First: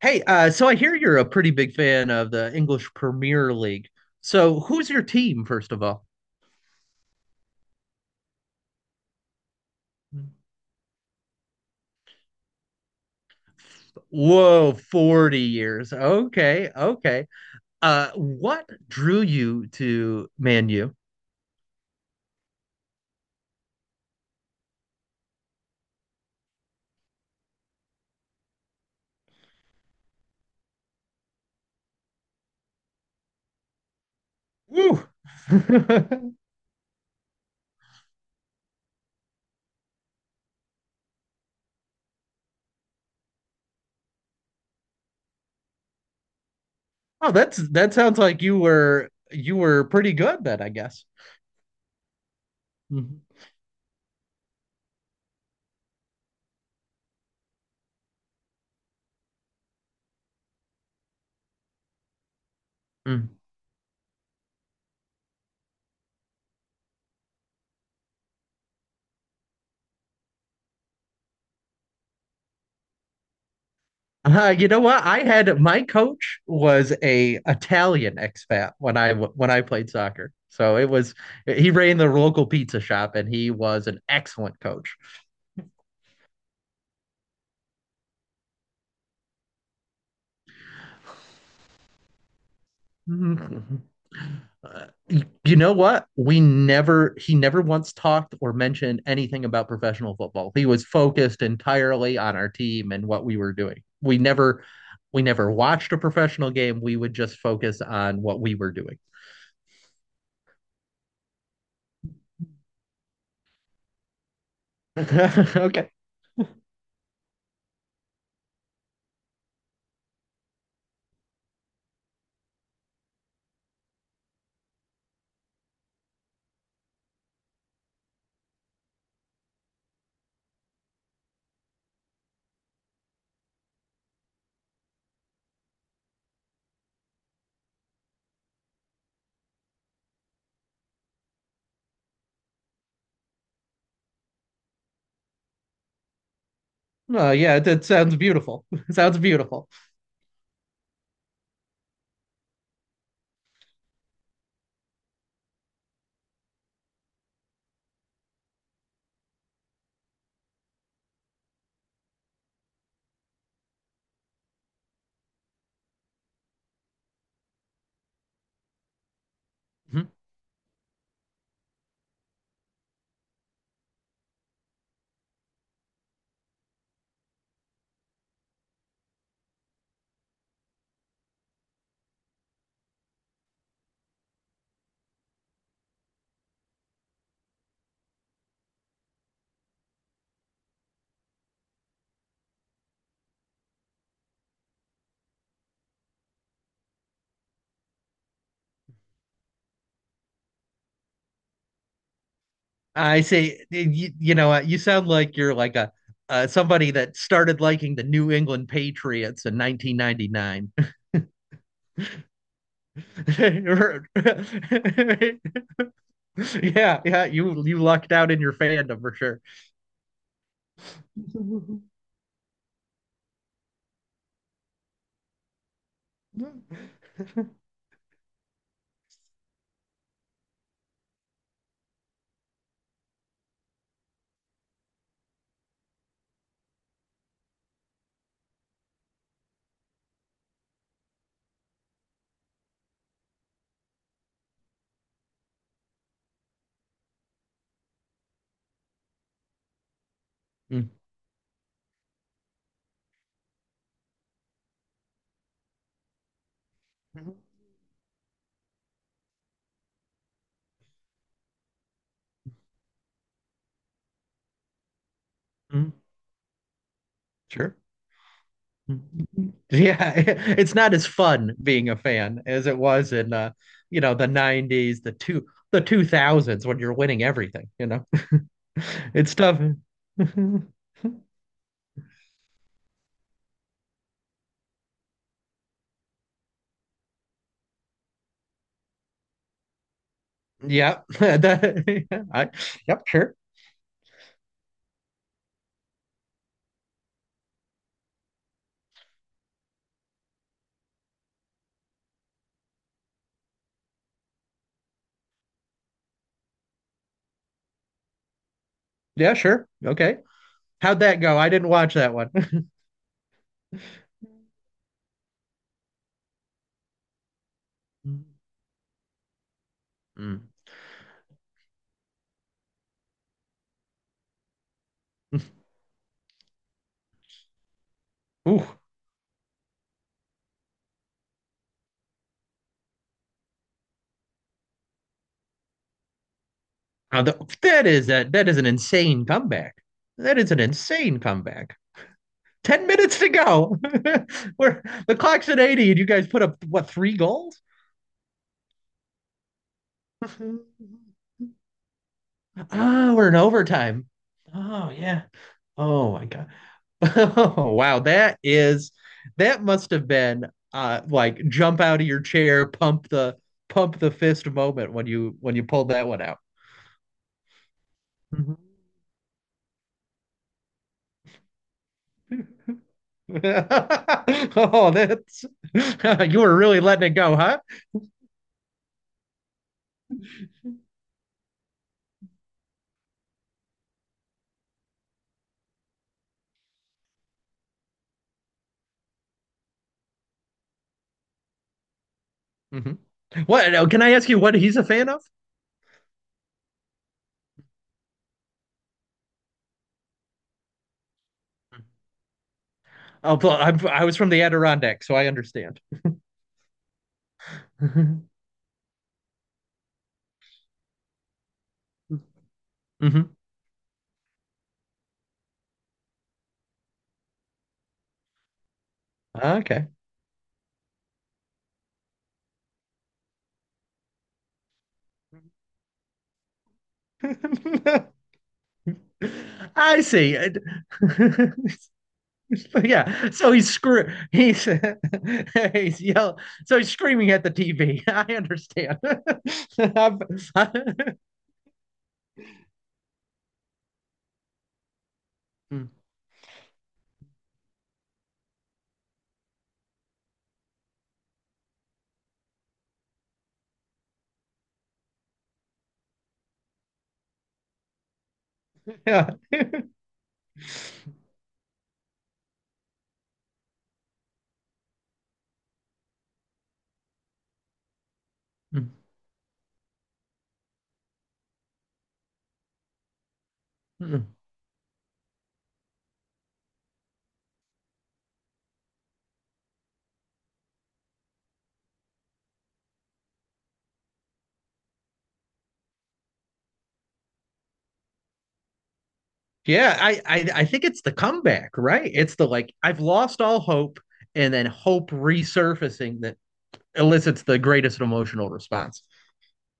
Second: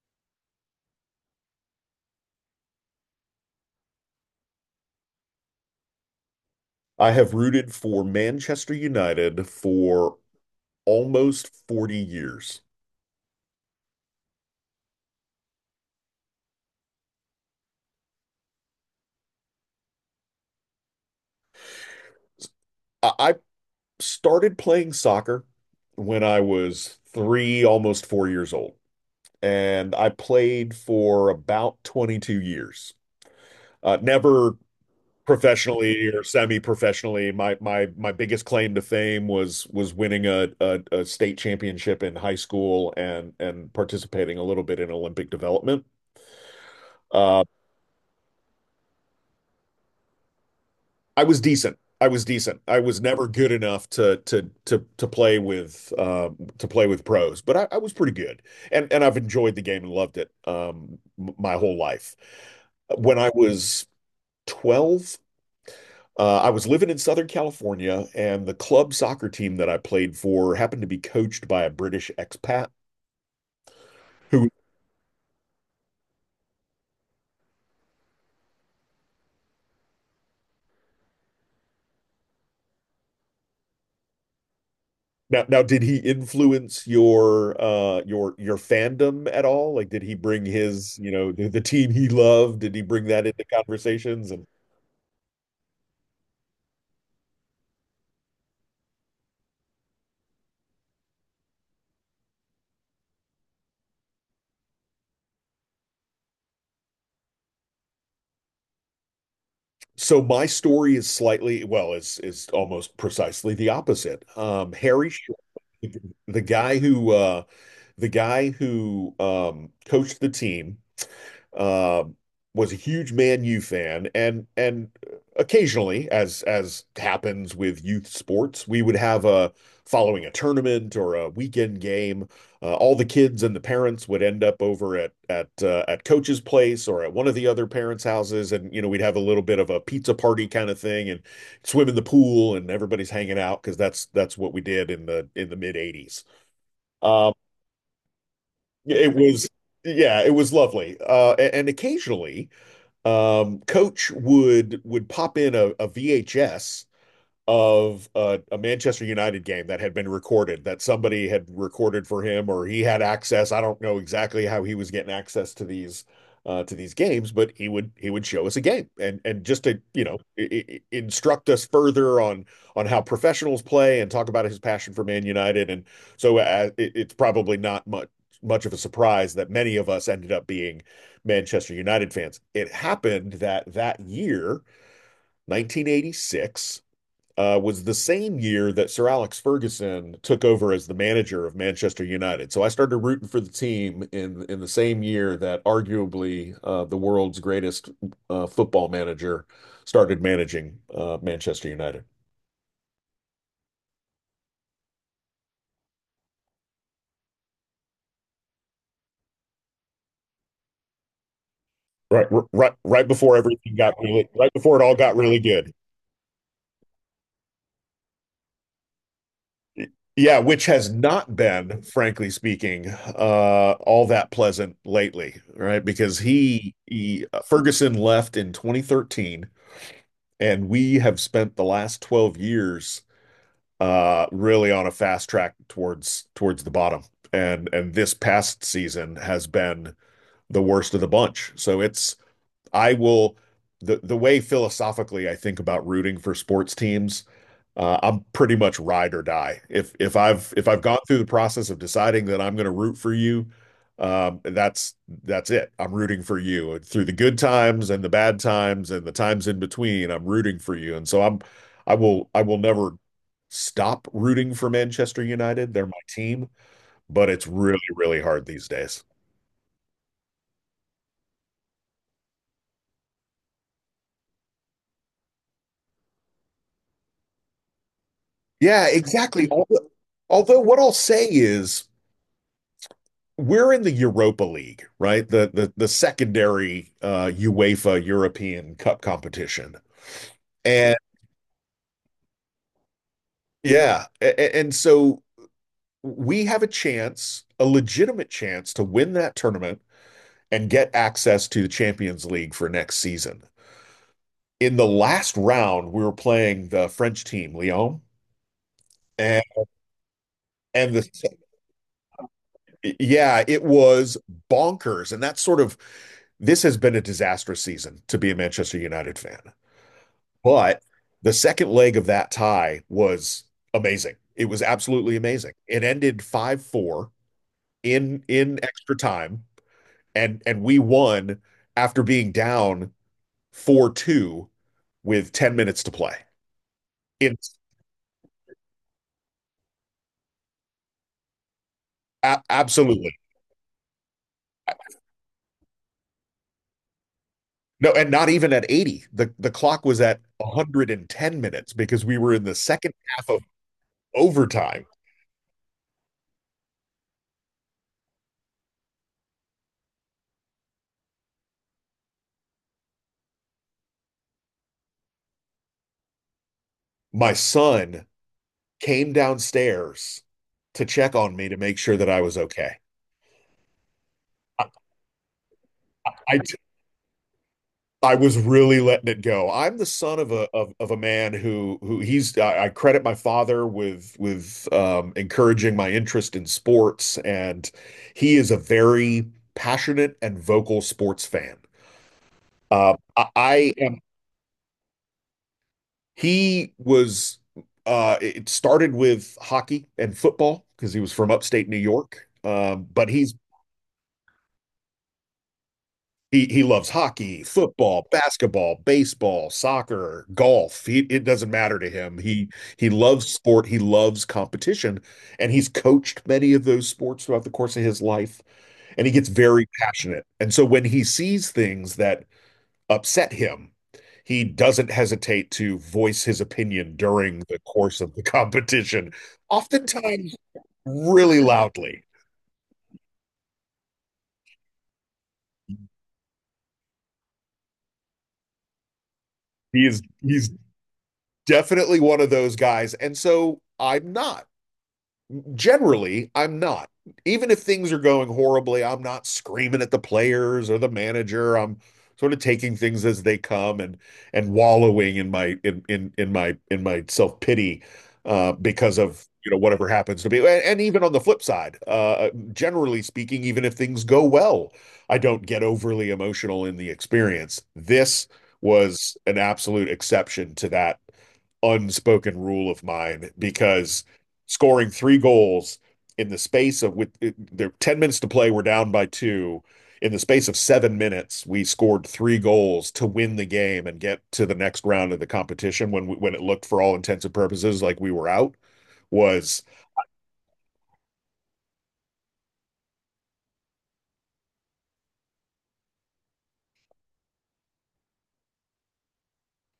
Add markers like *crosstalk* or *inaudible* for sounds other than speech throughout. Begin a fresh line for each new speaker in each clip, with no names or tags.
Hey, so I hear you're a pretty big fan of the English Premier League. So who's your team, first of all?
I have rooted for Manchester United for almost 40 years.
Whoa, 40 years. Okay, okay. What drew you to Man U?
I started playing soccer when I was three, almost 4 years old, and I played for about 22 years. Never
Woo.
professionally or
*laughs*
semi-professionally. My biggest claim to fame was winning a state championship in high school and participating a little bit in Olympic development.
Oh,
Uh,
that sounds like you were pretty good then, I guess.
I was decent. I was decent. I was never good enough to play with pros, but I was pretty good, and I've enjoyed the game and loved it, my whole life. When I
Mhm.
was 12, I was living in Southern California, and the club soccer team that I played for happened to be coached by a British expat who.
You know what? I had my coach was a Italian expat when when I played soccer. So it was he ran the local pizza shop and he was an excellent coach.
Now, did he influence your your fandom at all? Like, did he bring his, you know, the team he loved? Did he bring that into
Mhm.
conversations? And
You know what? We never he never once talked or mentioned anything about professional football. He was focused entirely on our team and what we were doing. We never watched a professional game. We would just focus on what we were doing.
so my story is slightly, well, is almost precisely the opposite. Harry Short,
*laughs* Okay.
the, guy who uh the guy who coached the team uh, was a huge Man U fan, and occasionally, as happens with youth sports, we would have a following a tournament or a weekend game. All the kids and the parents would end up over at coach's place or at one of the other parents' houses, and we'd have a little bit of a pizza party kind of thing, and swim in the pool, and everybody's hanging out because that's what we did in the mid '80s.
Oh,
Um,
yeah, that sounds beautiful. *laughs*
it
Sounds
was
beautiful.
yeah, it was lovely, and occasionally. Coach would pop in a VHS of a Manchester United game that had been recorded, that somebody had recorded for him, or he had access. I don't know exactly how he was getting access to these games, but he would show us a game and just to you
Mhm.
know I i instruct us further on how professionals play and talk about his passion for Man United. And so, it's probably not much of a surprise that many of us ended up being Manchester United fans. It happened that that year, 1986 was the same year that Sir Alex Ferguson took over as the manager of Manchester United. So I started rooting for the team in the same year that arguably the world's greatest football manager started managing Manchester United.
I say, you know, you sound like you're like a somebody that started liking the New England Patriots in 1999.
Right, right before everything got really, right before it all got really good.
*laughs* Yeah, yeah, you lucked out in your fandom for sure.
Yeah, which has not been,
*laughs*
frankly speaking, all that pleasant lately, right? Because he Ferguson left in 2013. And we have spent the last 12 years, really on a fast track towards the bottom. And this past season has been the worst of the bunch. So it's I will the way philosophically I think about rooting for sports teams, I'm pretty much ride or die. If I've
Mm.
gone through the process of deciding that I'm going to root for you, um, that's that's it. I'm rooting for you and through the good times and the bad times and the times in between. I'm rooting for you, and so I will never stop rooting for Manchester United. They're my
Mm.
team, but it's
Sure.
really hard these days.
Yeah, *laughs* it's not as fun being a fan as it was in you know, the 90s, the 2000s when you're winning everything, you know. *laughs*
Yeah,
It's
exactly.
tough.
Although, what
*laughs*
I'll say is, we're in the Europa League, right? The secondary UEFA European Cup competition. And
Yeah, *laughs* *laughs* I, yep, sure.
yeah, and so we have a chance, a legitimate chance, to win that tournament and get access to the Champions League for next season. In the last round, we were playing the French team, Lyon.
Yeah,
And
sure. Okay.
and
How'd
the
that go? I didn't watch that one. *laughs*
Yeah, it was bonkers, and that's sort of, this has been a disastrous season to be a Manchester United fan.
Mm.
But the second leg of that tie was amazing. It was absolutely amazing. It ended 5-4 in
Ooh.
extra time, and we won after being down 4-2 with 10 minutes to play.
Now
It's
that is that is an insane comeback. That is an insane comeback. 10
Absolutely
minutes to go. *laughs* We're the clock's at 80 and you guys put up what three goals?
no, and not even at 80. The clock was at
*laughs*
110 minutes because we were in the second
Ah,
half
we're in
of
overtime.
overtime.
Oh yeah. Oh my God. *laughs* Oh wow. That must have been like jump out of your chair, pump the fist moment when you pulled that one out.
My son
Mhm.
came downstairs to check on me to make sure that I was okay.
*laughs* Oh, that's *laughs*
I
you were really letting it go, huh?
I was really letting it go. I'm the son of a man, who he's I credit my father with encouraging my interest in sports, and he is a very passionate and vocal sports fan.
Hmm.
I
What
am.
can I ask you what he's a fan of?
He was. It started with hockey and football because he was from upstate New York. But he's
Oh, well, I was from the Adirondack, so I understand.
He loves hockey,
*laughs*
football,
Hmm.
basketball, baseball, soccer, golf. He, it doesn't matter to him. He loves sport. He loves competition, and he's coached many of those sports throughout the course of his life. And he gets very
Okay.
passionate. And so when he sees things that upset him, he doesn't hesitate to voice his opinion during the course of the
*laughs*
*laughs* competition,
I
oftentimes
see. *laughs*
really loudly.
But yeah, so he's *laughs* he's yell so he's screaming at the TV. I understand. *laughs*
He is
I've-
he's
I-
definitely one of those guys, and so I'm not. Generally, I'm not. Even if things are going horribly, I'm not screaming at the players or the manager. I'm sort of taking things as they come and wallowing in my self-pity, because of
yeah.
whatever happens to be. And, even on the flip side, generally speaking, even if things go well, I don't get overly emotional in the experience. This was an absolute exception to that unspoken rule of mine because scoring three goals in the space of, with it- there 10 minutes to play, we're down by two. In the space of 7 minutes, we scored three goals to win the game and get to the next round of the competition when it looked for all intents and purposes like we were out was
Yeah, I think it's the comeback, right? It's the like I've lost all hope and then hope resurfacing that elicits the greatest emotional response.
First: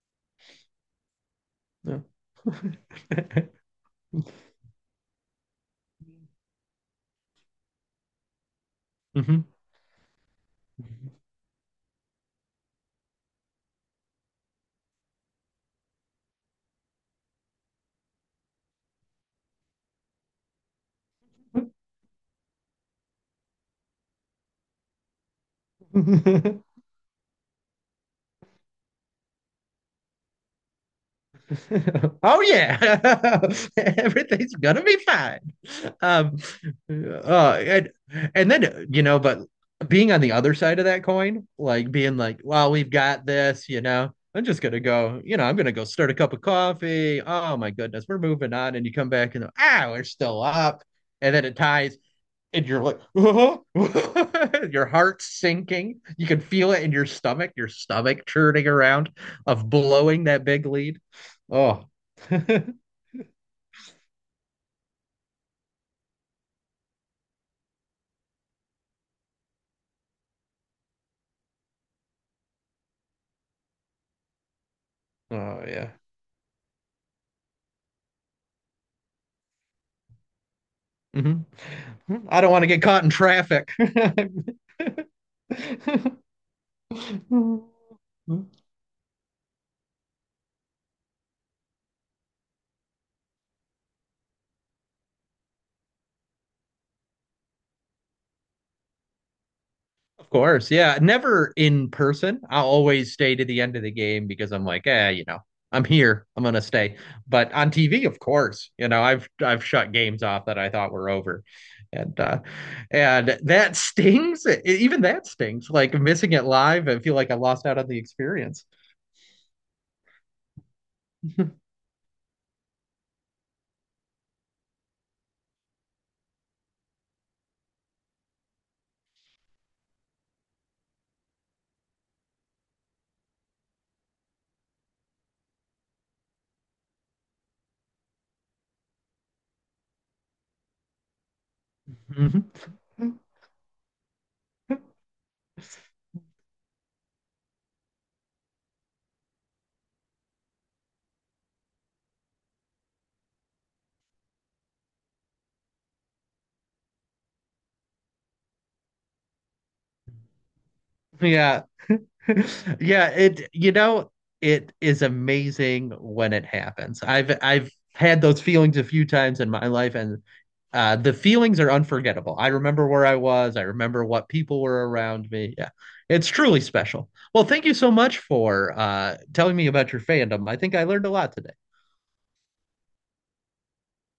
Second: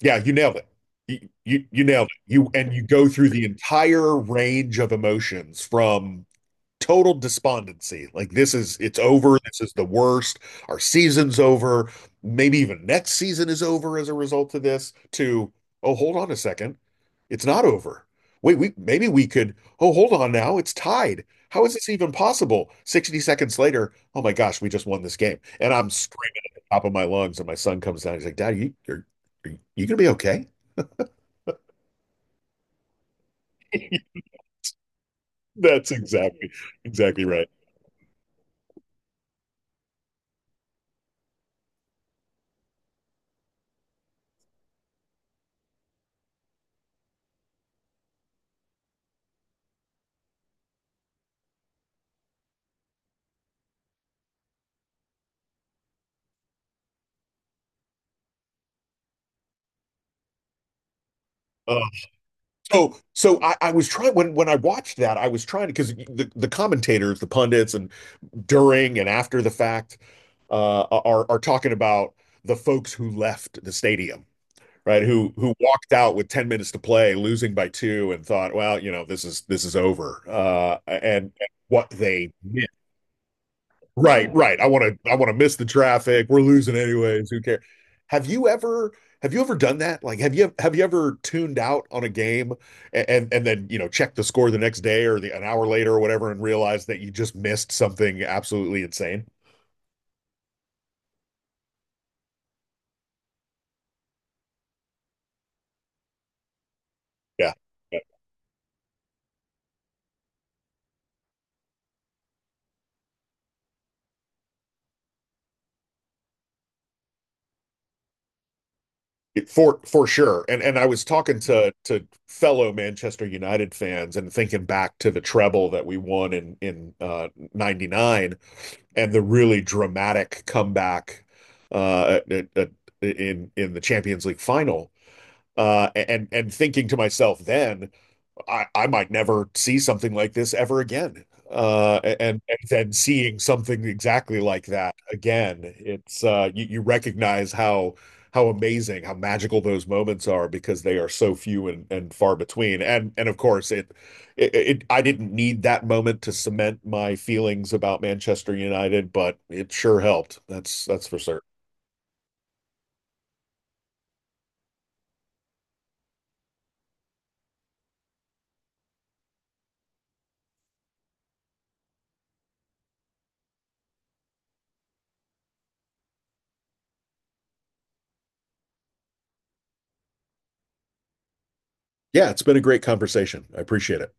Yeah, you nailed it. You
Yeah.
nailed it. You, and you go through the
*laughs*
entire range of emotions from total despondency. Like this is it's over.
Mhm.
This is the worst. Our season's over. Maybe even next season is over as a result of this. To Oh, hold on a second, it's not over. Wait, we maybe we could. Oh, hold on now, it's tied. How is this even possible? 60 seconds later, oh my gosh, we just won this game. And I'm screaming
*laughs*
top of my lungs. And my son comes down. He's like, Dad, are you going to be okay?
Oh yeah. *laughs* Everything's gonna be fine.
That's
um
exactly, exactly right.
uh and and then you know but being on the other side of that coin like being like well we've got this you know I'm just gonna go you know I'm gonna go start a cup of coffee. Oh my goodness, we're moving on and you come back and ah we're still up and then it ties and you're like oh, *laughs* your heart's sinking, you can feel it in your stomach, your stomach churning around of blowing that big lead.
Uh,
Oh. *laughs* Oh
so I was trying when I watched that, I was trying to because the commentators, the pundits, and during and after the fact, are talking about the folks who left the stadium, right? Who
yeah.
walked out with 10 minutes to play, losing by two, and thought, well, this is over, and what
Mm-hmm. Hmm.
they
I don't want
did.
to get caught in traffic.
Right, right. I want to miss the
*laughs*
traffic. We're losing anyways. Who cares? Have
Of
you ever have you ever done that? Like have you ever tuned out on a game, and then, check the score the next day or an hour later or whatever and realize that you just missed something absolutely insane?
course, yeah. Never in person. I always stay to the end of the game because I'm like, eh, you know, I'm here. I'm gonna stay. But
Yeah.
on
Yeah.
TV, of course, you know, I've shut games off that I thought were over, and uh, and that stings. Even that stings. Like missing it live, I feel like I lost out on the experience.
For sure. And I was talking
*laughs*
to fellow Manchester United fans and thinking back to the treble that we won in 99 and the really dramatic comeback, uh, in the Champions League final, and thinking to myself then, I might never see something like this ever again. Uh, and,
Mhm.
and then seeing something exactly like that again, it's you recognize how amazing, how magical those moments are because they are so few and far between. And of course, it I didn't need that moment to cement my feelings about Manchester United, but it sure helped. That's for certain.
Yeah. *laughs* Yeah, it you know, it is amazing when it happens. I've had those feelings a few times in my life, and the feelings are unforgettable. I remember where I was, I remember what people were around me. Yeah. It's truly special. Well, thank you so much for telling me about your fandom. I think I learned a lot today.
Yeah, it's been a great conversation. I appreciate it.